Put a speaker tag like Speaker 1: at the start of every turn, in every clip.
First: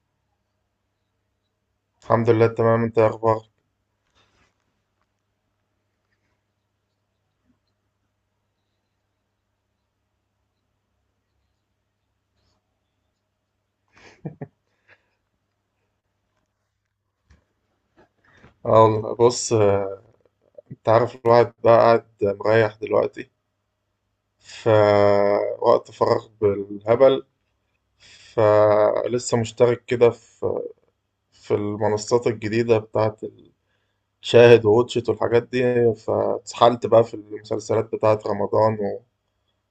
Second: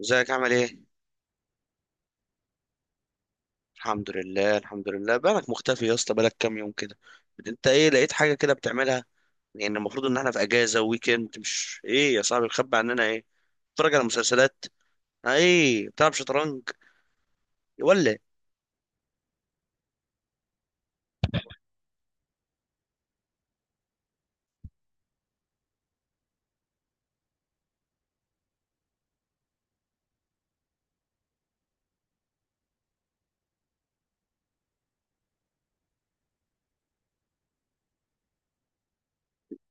Speaker 1: ازيك عامل ايه؟
Speaker 2: الحمد لله تمام. انت ايه اخبارك؟
Speaker 1: الحمد لله، الحمد لله. بالك مختفي يا اسطى، بالك كام يوم كده. انت ايه؟ لقيت حاجة كده بتعملها؟ يعني المفروض ان احنا في اجازة ويكند، مش ايه يا صاحبي؟ مخبي عننا ايه؟ بتتفرج على مسلسلات؟ اه، ايه بتلعب شطرنج؟ يولع.
Speaker 2: اه والله بص، انت عارف الواحد بقى قاعد مريح دلوقتي، فوقت فراغ بالهبل. فلسه مشترك كده في المنصات الجديدة بتاعت شاهد ووتشت والحاجات دي. فاتسحلت بقى في المسلسلات بتاعت رمضان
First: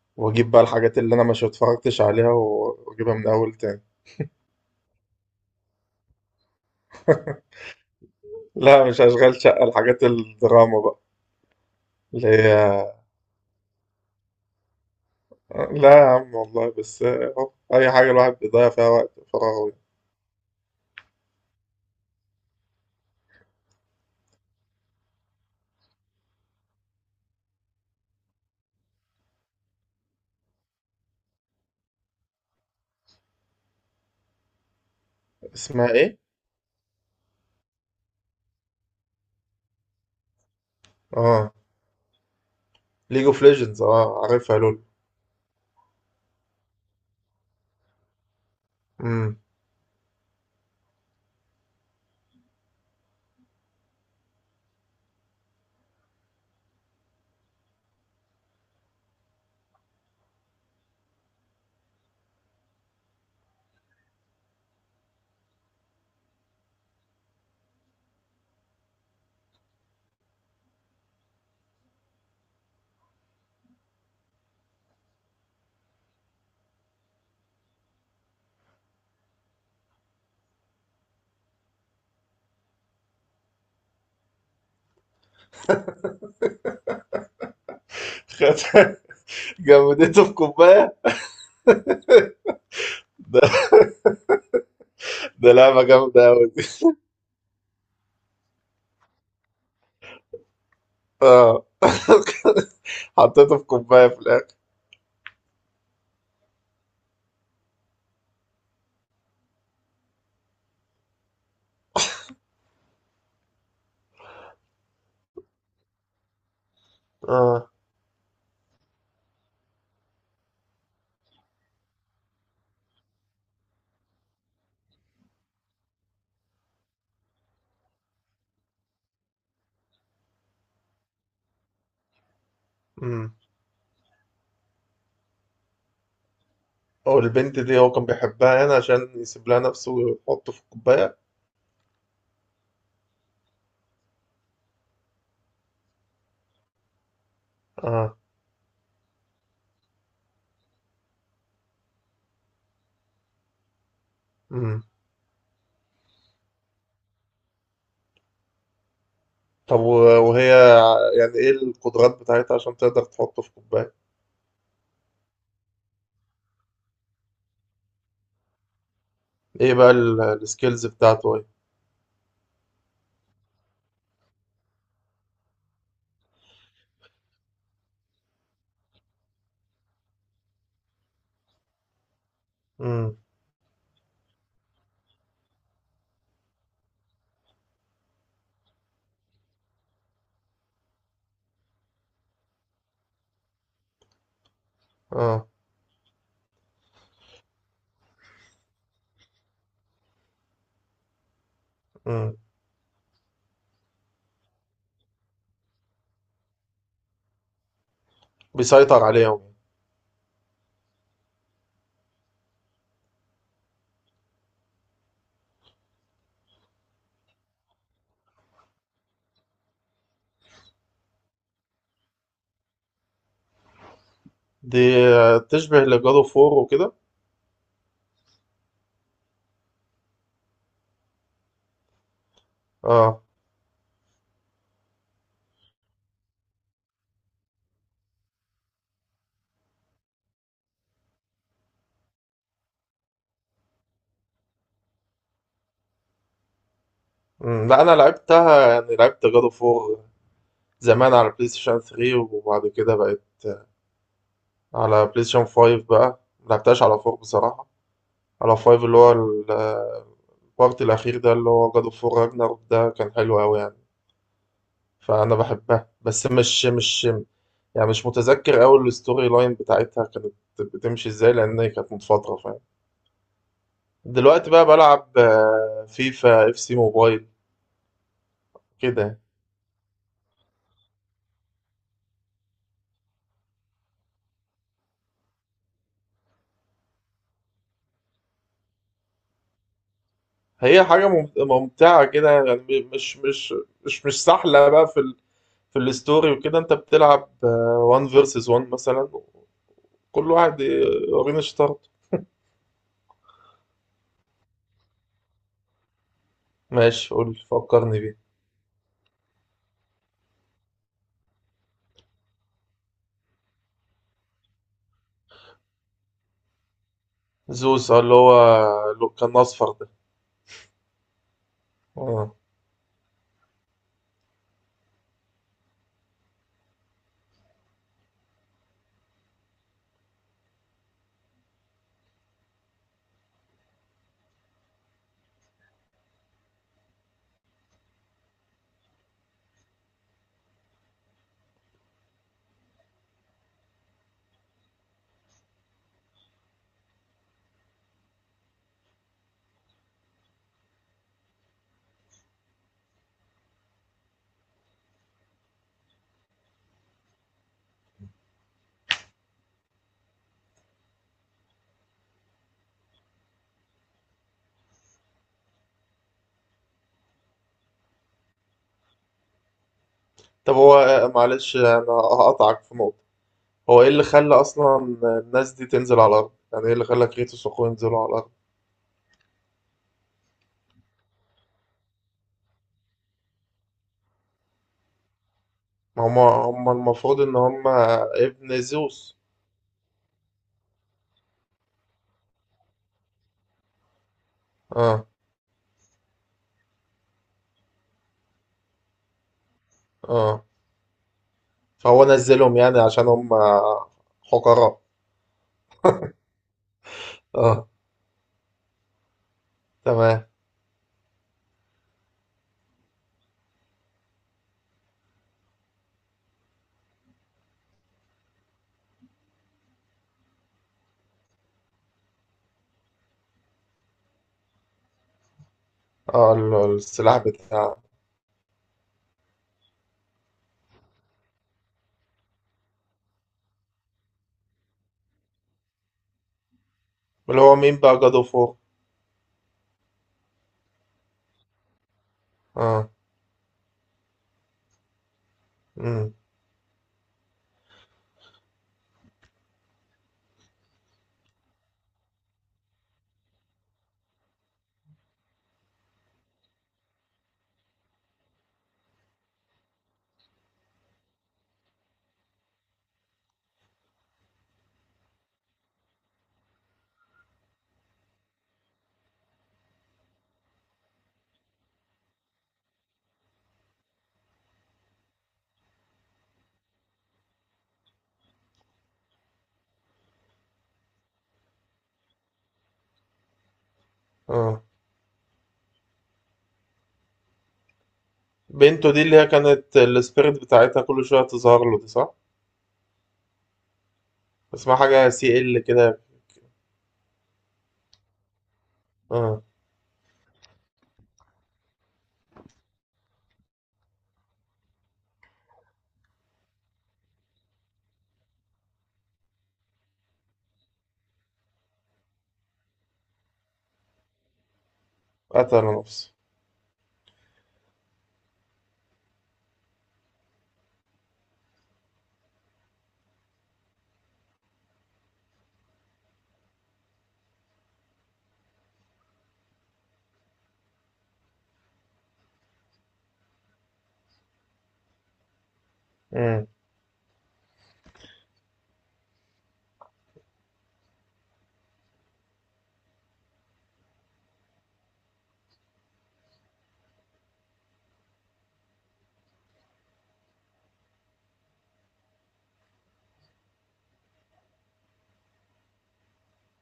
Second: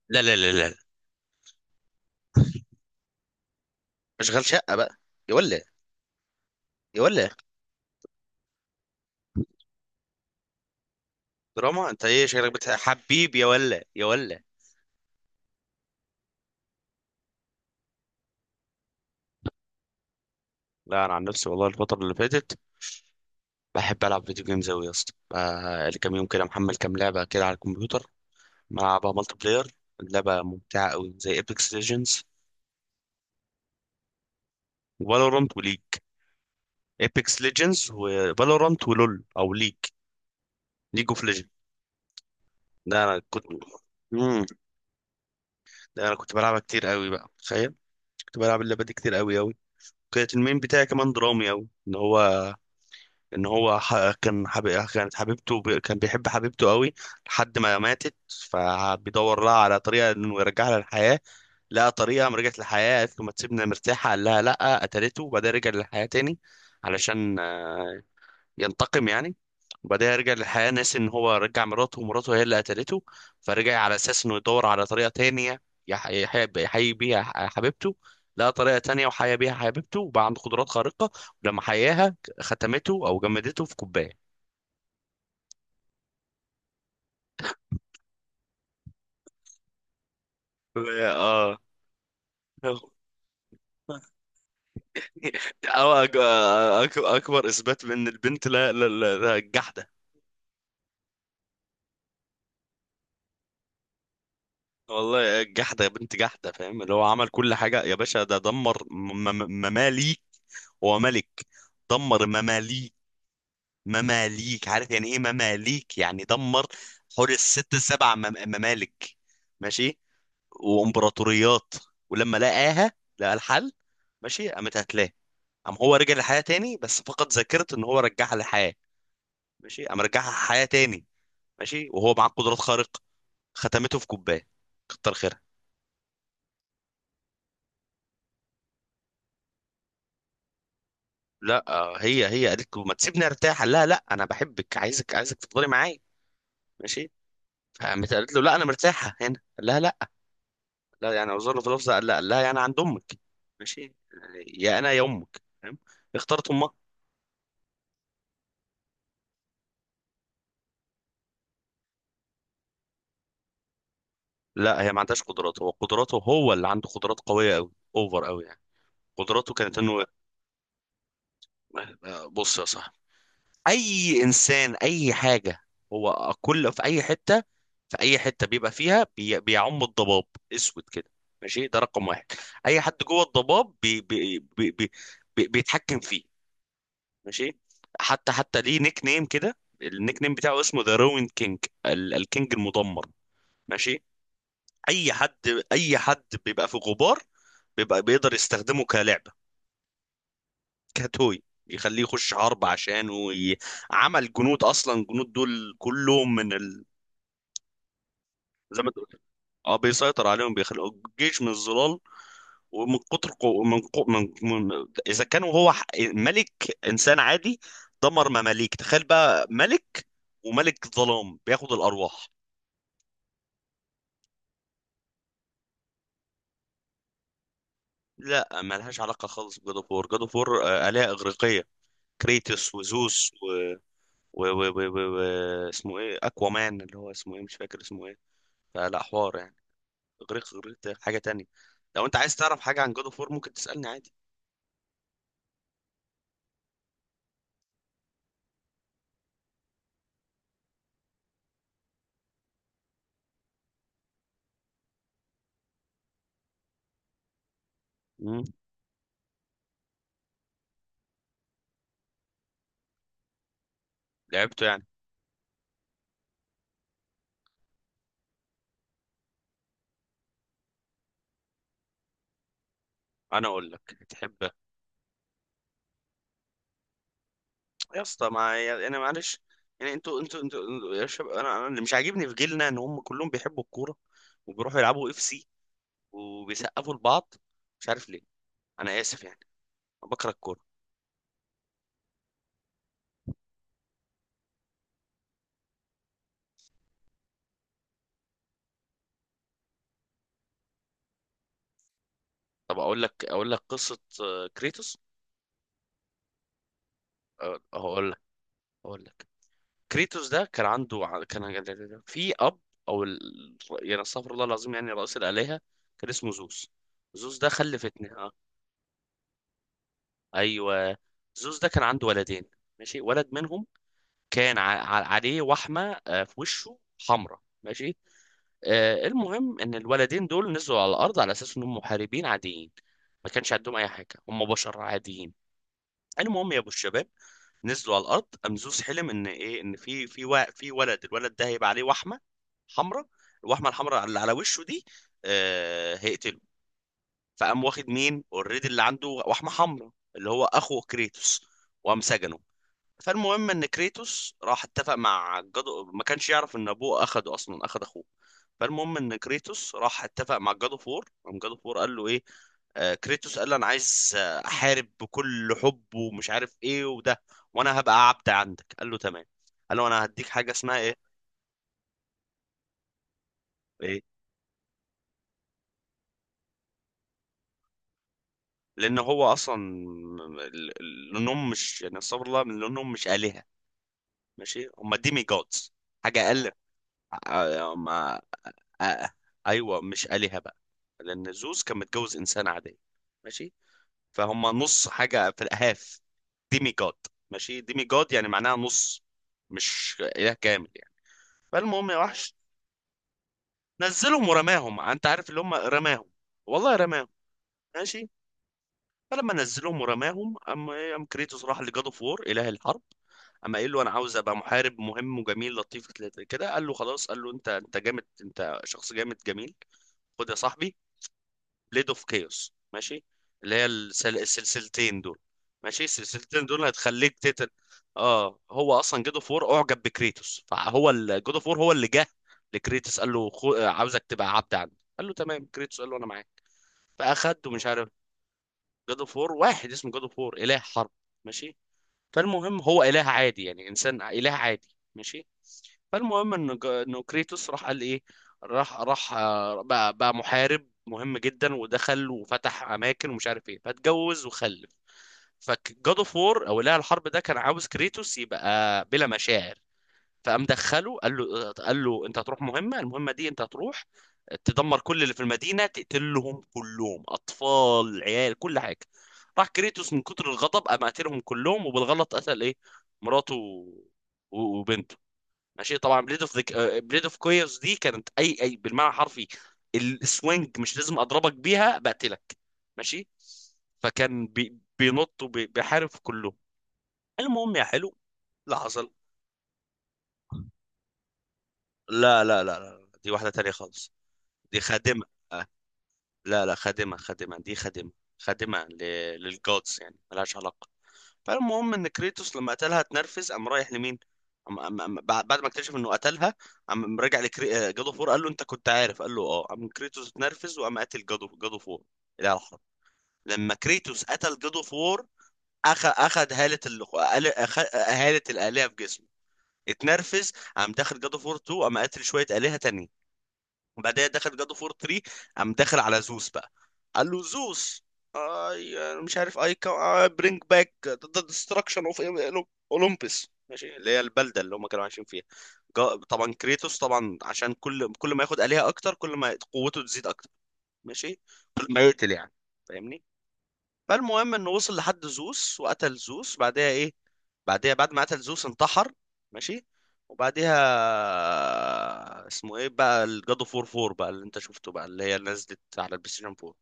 Speaker 1: لا لا
Speaker 2: واجيب
Speaker 1: لا
Speaker 2: بقى
Speaker 1: لا
Speaker 2: الحاجات اللي انا مش اتفرجتش عليها واجيبها من اول تاني.
Speaker 1: اشغال شقة بقى. يولع. يولع.
Speaker 2: لا، مش اشغال شقة، الحاجات الدراما بقى
Speaker 1: دراما؟ انت ايه
Speaker 2: اللي
Speaker 1: شكلك؟
Speaker 2: هي.
Speaker 1: حبيبي يا ولا، يا ولا.
Speaker 2: لا يا عم والله، بس أهو، أي حاجة الواحد بيضيع فيها وقت فراغه.
Speaker 1: لا، انا عن نفسي والله الفترة اللي فاتت بحب العب فيديو جيمز اوي يا اسطى. بقى لي كام يوم كده محمل كام لعبة كده على الكمبيوتر. ملعبها مالتي بلاير. اللعبة ممتعة أوي، زي ايبكس ليجندز وفالورانت وليج.
Speaker 2: اسمها إيه؟
Speaker 1: ايبكس ليجندز وفالورانت ولول أو ليج، ليج اوف ليجند.
Speaker 2: آه،
Speaker 1: ده أنا
Speaker 2: ليج أوف
Speaker 1: كنت.
Speaker 2: ليجندز، آه
Speaker 1: مم.
Speaker 2: عارفها، لول.
Speaker 1: ده أنا كنت بلعبها كتير أوي بقى، تخيل. كنت بلعب اللعبة دي كتير
Speaker 2: امم.
Speaker 1: أوي أوي. كانت المين بتاعي كمان درامي أوي، إن هو إن هو ح... كان حب... كانت حبيبته كان بيحب حبيبته أوي، لحد ما ماتت. فبيدور لها على طريقة إنه يرجعها للحياة. لقى طريقه، قام رجعت للحياه، قالت له ما تسيبنا مرتاحه، قال لها لا، قتلته، وبعدين رجع للحياه تاني. علشان ينتقم يعني. وبعدين رجع للحياه ناسي ان هو رجع مراته، ومراته هي اللي قتلته. فرجع على اساس انه يدور على طريقه تانية يحيي بيها حبيبته. لقى طريقه تانية وحيا بيها حبيبته، وبقى عنده قدرات خارقه. ولما حياها ختمته او جمدته في كوبايه.
Speaker 2: جمدته في كوباية.
Speaker 1: اه.
Speaker 2: ده ده لعبة
Speaker 1: أو أك-
Speaker 2: جامدة أوي دي.
Speaker 1: اكبر اثبات من البنت، الجحد.
Speaker 2: آه، حطيته في كوباية في الآخر.
Speaker 1: والله جحدة يا بنت، جحدة. فاهم؟ اللي هو عمل كل حاجة يا باشا. ده دمر مماليك. هو ملك. دمر مماليك. مماليك، عارف يعني ايه مماليك؟ يعني دمر حوالي
Speaker 2: آه.
Speaker 1: الست سبع ممالك. ماشي، وامبراطوريات. ولما لقاها، لقى الحل. ماشي، قامت هتلاه. قام هو رجع للحياة تاني، بس فقد ذاكرة ان هو رجعها للحياة. ماشي، قام رجعها حياة تاني. ماشي، وهو معاه قدرات خارقة.
Speaker 2: امم.
Speaker 1: ختمته في كوباية. كتر خيرها.
Speaker 2: والبنت دي هو كان بيحبها، هنا عشان يسيب لها نفسه ويحطه في الكوباية؟
Speaker 1: لا، هي هي قالت له ما تسيبني ارتاح، قال لها لا، انا بحبك، عايزك عايزك تفضلي معايا. ماشي. فقامت
Speaker 2: آه.
Speaker 1: قالت له لا، انا مرتاحه هنا، قال لها لا. لا يعني وزارة في لفظه، قال لها، قال لها يعني عند امك. ماشي، يا
Speaker 2: امم.
Speaker 1: انا يا امك، فاهم؟ اختارت امها.
Speaker 2: طب وهي يعني إيه القدرات بتاعتها عشان تقدر تحطه في كوباية؟
Speaker 1: لا، هي ما عندهاش قدرات. هو قدراته، هو اللي عنده قدرات قويه قوي، اوفر قوي يعني. قدراته
Speaker 2: إيه
Speaker 1: كانت
Speaker 2: بقى
Speaker 1: انه
Speaker 2: السكيلز بتاعته؟
Speaker 1: بص يا صاحبي، اي انسان، اي حاجه، هو كل في اي حته، في اي حته بيبقى فيها بيعم الضباب، اسود كده. ماشي، ده رقم واحد. اي حد
Speaker 2: إيه؟
Speaker 1: جوه الضباب بيتحكم فيه. ماشي. حتى ليه نيك نيم كده، النيك نيم بتاعه اسمه ذا روين كينج، الكينج المدمر. ماشي. اي حد،
Speaker 2: اه.
Speaker 1: اي حد بيبقى في غبار، بيبقى بيقدر يستخدمه كلعبه، كتوي يخليه يخش
Speaker 2: امم.
Speaker 1: حرب عشانه عمل جنود. اصلا الجنود دول كلهم من، زي ما
Speaker 2: بيسيطر
Speaker 1: تقول،
Speaker 2: عليهم.
Speaker 1: اه بيسيطر عليهم، بيخلق جيش من الظلال. ومن كتر من، اذا كان هو ملك انسان عادي دمر مماليك، تخيل بقى ملك، وملك ظلام بياخد الارواح.
Speaker 2: دي، تشبه لجادو فور وكده.
Speaker 1: لا، ملهاش علاقه خالص بجود اوف وور. جود اوف وور الهه اغريقيه، كريتوس
Speaker 2: اه.
Speaker 1: وزوس و اسمه ايه، اكوامان، اللي هو اسمه ايه، مش فاكر اسمه ايه. فلا حوار يعني. اغريق، اغريق ده حاجه تانية. لو انت عايز تعرف حاجه عن جود اوف وور ممكن تسالني عادي.
Speaker 2: امم. لا، انا لعبتها، يعني لعبت جادو فور زمان على بلاي ستيشن 3، وبعد كده بقت على بلاي ستيشن 5. بقى ملعبتهاش على 4 بصراحة.
Speaker 1: مم.
Speaker 2: على 5 اللي هو البارت الأخير، ده اللي هو جادو فور راجناروك، ده كان حلو أوي يعني.
Speaker 1: لعبته يعني.
Speaker 2: فأنا بحبها، بس مش يعني مش متذكر أوي الستوري لاين بتاعتها كانت بتمشي ازاي، لأن هي كانت من فترة.
Speaker 1: انا اقول لك،
Speaker 2: دلوقتي
Speaker 1: تحب
Speaker 2: بقى بلعب فيفا اف سي موبايل
Speaker 1: يا اسطى؟ ما يعني انا
Speaker 2: كده.
Speaker 1: معلش يعني، انتوا يا شباب، انا اللي مش عاجبني في جيلنا ان هم كلهم بيحبوا الكوره وبيروحوا يلعبوا اف سي وبيسقفوا لبعض، مش عارف ليه. انا اسف يعني، أنا بكره الكوره.
Speaker 2: هي حاجة ممتعة كده، يعني مش سهلة بقى في الستوري وكده. انت بتلعب 1 فيرسز 1 مثلا، كل واحد يورينا شطارته.
Speaker 1: طب اقول لك، اقول لك قصه كريتوس.
Speaker 2: ماشي، قول فكرني
Speaker 1: هقول
Speaker 2: بيه.
Speaker 1: لك، هقول لك. كريتوس ده كان عنده كان في اب، او يعني استغفر الله العظيم، يعني رئيس الالهه، كان اسمه زوس. زوس ده خلف
Speaker 2: زوس،
Speaker 1: اتنين،
Speaker 2: اللي
Speaker 1: اه.
Speaker 2: هو اللي كان اصفر ده.
Speaker 1: ايوه، زوس ده كان عنده
Speaker 2: آه.
Speaker 1: ولدين. ماشي، ولد منهم كان عليه وحمه في وشه حمراء. ماشي. المهم ان الولدين دول نزلوا على الارض على اساس انهم محاربين عاديين، ما كانش عندهم اي حاجه، هم بشر عاديين. المهم يا ابو الشباب، نزلوا على الارض. قام زوس حلم ان ايه، ان في، في ولد، الولد ده هيبقى عليه وحمه حمراء، الوحمه الحمراء اللي على وشه دي، هيقتله. فقام واخد مين اوريدي اللي عنده وحمه حمراء، اللي هو اخو كريتوس، وقام سجنه. فالمهم ان كريتوس راح اتفق مع جادو، ما كانش يعرف ان ابوه اخده، اصلا اخد اخوه. فالمهم ان كريتوس راح اتفق مع جادو فور. قام جادو فور قال له ايه، آه كريتوس قال له انا عايز احارب بكل حب ومش عارف ايه وده، وانا هبقى عبد عندك. قال له تمام. قال له انا هديك حاجه
Speaker 2: طب هو
Speaker 1: اسمها ايه.
Speaker 2: معلش انا هقطعك في نقطة. هو ايه
Speaker 1: ايه.
Speaker 2: اللي خلى اصلا الناس دي تنزل على الارض؟ يعني ايه اللي خلى كريتوس واخوه ينزلوا على الارض؟
Speaker 1: لان هو اصلا، لانهم مش يعني استغفر الله، لانهم مش الهه. ماشي، هم ديمي جودز،
Speaker 2: هما
Speaker 1: حاجه اقل. آه،
Speaker 2: هما المفروض ان
Speaker 1: آه،
Speaker 2: هما
Speaker 1: ما
Speaker 2: ابن
Speaker 1: آه، آه،
Speaker 2: زيوس.
Speaker 1: ايوه، مش آلهة بقى. لان زوس كان متجوز انسان عادي. ماشي، فهم نص
Speaker 2: اه.
Speaker 1: حاجة في الاهاف. ديمي جاد. ماشي، ديمي جاد يعني معناها نص، مش اله
Speaker 2: اه.
Speaker 1: كامل يعني. فالمهم يا
Speaker 2: فهو
Speaker 1: وحش،
Speaker 2: نزلهم يعني عشان هما.
Speaker 1: نزلهم ورماهم،
Speaker 2: حقراء.
Speaker 1: انت عارف اللي هم رماهم، والله رماهم.
Speaker 2: اه.
Speaker 1: ماشي. فلما نزلهم
Speaker 2: تمام.
Speaker 1: ورماهم، ام كريتوس راح لجاد اوف وور، اله الحرب. اما قال له انا عاوز ابقى محارب مهم وجميل لطيف كده، قال له خلاص، قال له انت انت جامد، انت شخص جامد جميل. خد يا صاحبي، بليد اوف كيوس. ماشي، اللي هي السلسلتين دول. ماشي،
Speaker 2: اه
Speaker 1: السلسلتين دول
Speaker 2: السلاح
Speaker 1: هتخليك تتل.
Speaker 2: بتاع.
Speaker 1: اه هو اصلا جود اوف وور اعجب بكريتوس، فهو جود اوف وور هو اللي جه لكريتوس قال له خو... آه، عاوزك تبقى عبد عندي. قال له تمام، كريتوس قال له انا معاك.
Speaker 2: اللي
Speaker 1: فاخد
Speaker 2: هو
Speaker 1: ومش
Speaker 2: مين
Speaker 1: عارف.
Speaker 2: بقى جاد اوف وور؟
Speaker 1: جود اوف وور واحد اسمه جود اوف وور، اله حرب. ماشي، فالمهم هو
Speaker 2: اه.
Speaker 1: اله عادي يعني، انسان اله عادي. ماشي.
Speaker 2: امم.
Speaker 1: فالمهم انه كريتوس راح قال ايه، راح بقى محارب مهم جدا، ودخل وفتح اماكن ومش عارف ايه، فاتجوز وخلف. فجاد اوف وور او اله الحرب ده كان عاوز كريتوس يبقى بلا مشاعر. فقام دخله، قال له انت هتروح مهمه، المهمه دي انت هتروح تدمر كل اللي في المدينه، تقتلهم كلهم، اطفال، عيال، كل حاجه. راح كريتوس من كتر الغضب، قام قاتلهم كلهم، وبالغلط قتل ايه، مراته وبنته. ماشي. طبعا بليد اوف، بليد اوف كويرز دي، كانت اي اي بالمعنى الحرفي. السوينج مش لازم اضربك بيها بقتلك. ماشي. فكان بي
Speaker 2: اه.
Speaker 1: بينط وبيحارب في كله. المهم يا حلو، لا
Speaker 2: بنته
Speaker 1: حصل.
Speaker 2: دي اللي هي كانت السبيريت بتاعتها كل شوية تظهر له، دي صح؟
Speaker 1: لا لا لا لا، دي واحدة تانية خالص، دي
Speaker 2: اسمها
Speaker 1: خادمة.
Speaker 2: حاجة سي
Speaker 1: آه،
Speaker 2: ال كده.
Speaker 1: لا لا، خادمة، خادمة، دي خادمة. خادمة
Speaker 2: اه.
Speaker 1: للجودز يعني، ملهاش علاقة. فالمهم ان كريتوس لما قتلها اتنرفز، قام رايح لمين، بعد، بعد ما اكتشف انه قتلها، قام رجع جادو فور، قال له انت كنت عارف، قال له اه، قام كريتوس اتنرفز وقام قاتل جادو فور، الاله الحرب. لما كريتوس قتل جادو فور،
Speaker 2: قتل نفسه.
Speaker 1: اخد هالة هالة الالهه في جسمه. اتنرفز، قام داخل جادو فور 2، قام قاتل شويه الهه تانية. وبعدها دخل جاد اوف وور 3، قام داخل على زوس بقى، قال له زوس، اي، مش عارف اي، برينج باك ذا ديستراكشن اوف اولمبس. ماشي، اللي هي البلده اللي هم كانوا عايشين فيها. جا- طبعا
Speaker 2: امم.
Speaker 1: كريتوس، طبعا عشان كل ما ياخد آلهة اكتر، كل ما قوته تزيد اكتر. ماشي، كل ما يقتل يعني، فاهمني؟ فالمهم انه وصل لحد زوس، وقتل زوس. بعدها ايه؟ بعدها بعد ما قتل زوس انتحر. ماشي. وبعديها اسمه ايه بقى، الجادو فور فور بقى اللي انت شفته بقى، اللي هي اللي نزلت على البلاي ستيشن 4،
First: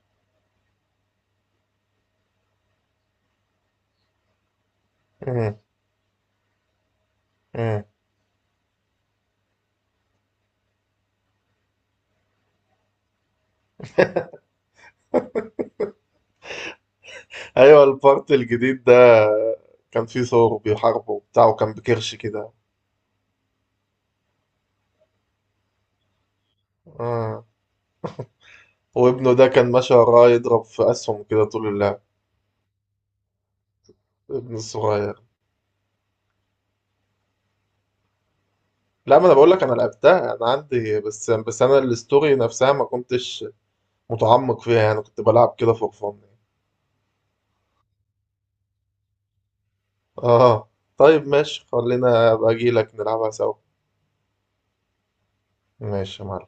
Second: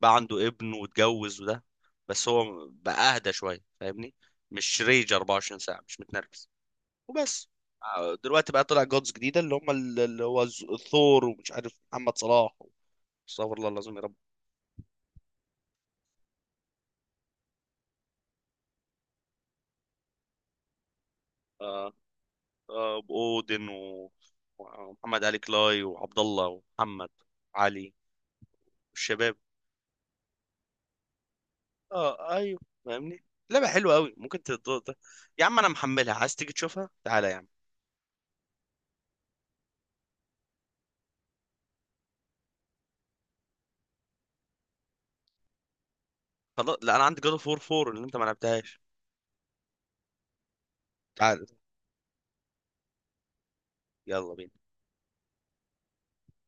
Speaker 1: بقى عنده ابن واتجوز وده، بس هو بقى اهدى شويه، فاهمني؟ مش ريج 24
Speaker 2: امم.
Speaker 1: ساعه، مش متنرفز. وبس.
Speaker 2: امم.
Speaker 1: دلوقتي بقى طلع جودز جديده، اللي هم اللي هو الثور، ومش عارف محمد صلاح، استغفر الله العظيم يا رب.
Speaker 2: ايوه، البارت الجديد ده كان فيه ثور بيحاربه وبتاع، وكان
Speaker 1: آه،
Speaker 2: بكرش كده.
Speaker 1: آه، واودن ومحمد علي كلاي، وعبد الله، ومحمد
Speaker 2: اه.
Speaker 1: علي،
Speaker 2: وابنه
Speaker 1: والشباب.
Speaker 2: ده كان ماشي وراه يضرب في اسهم كده طول اللعب.
Speaker 1: اه ايوه، فاهمني؟ لعبه حلوه قوي، ممكن
Speaker 2: ابن
Speaker 1: تدور ده.
Speaker 2: الصغير.
Speaker 1: يا عم انا محملها، عايز تيجي تشوفها تعالى يا عم.
Speaker 2: لا، ما انا بقول لك انا لعبتها، انا عندي، بس انا الاستوري نفسها ما كنتش متعمق فيها، يعني كنت بلعب كده فور فن.
Speaker 1: خلاص، لا انا عندي جاد اوف وور 4 اللي انت ما لعبتهاش.
Speaker 2: اه، طيب
Speaker 1: تعالى،
Speaker 2: ماشي، خلينا ابقى اجي لك نلعبها سوا.
Speaker 1: يلا بينا.
Speaker 2: ماشي يا معلم.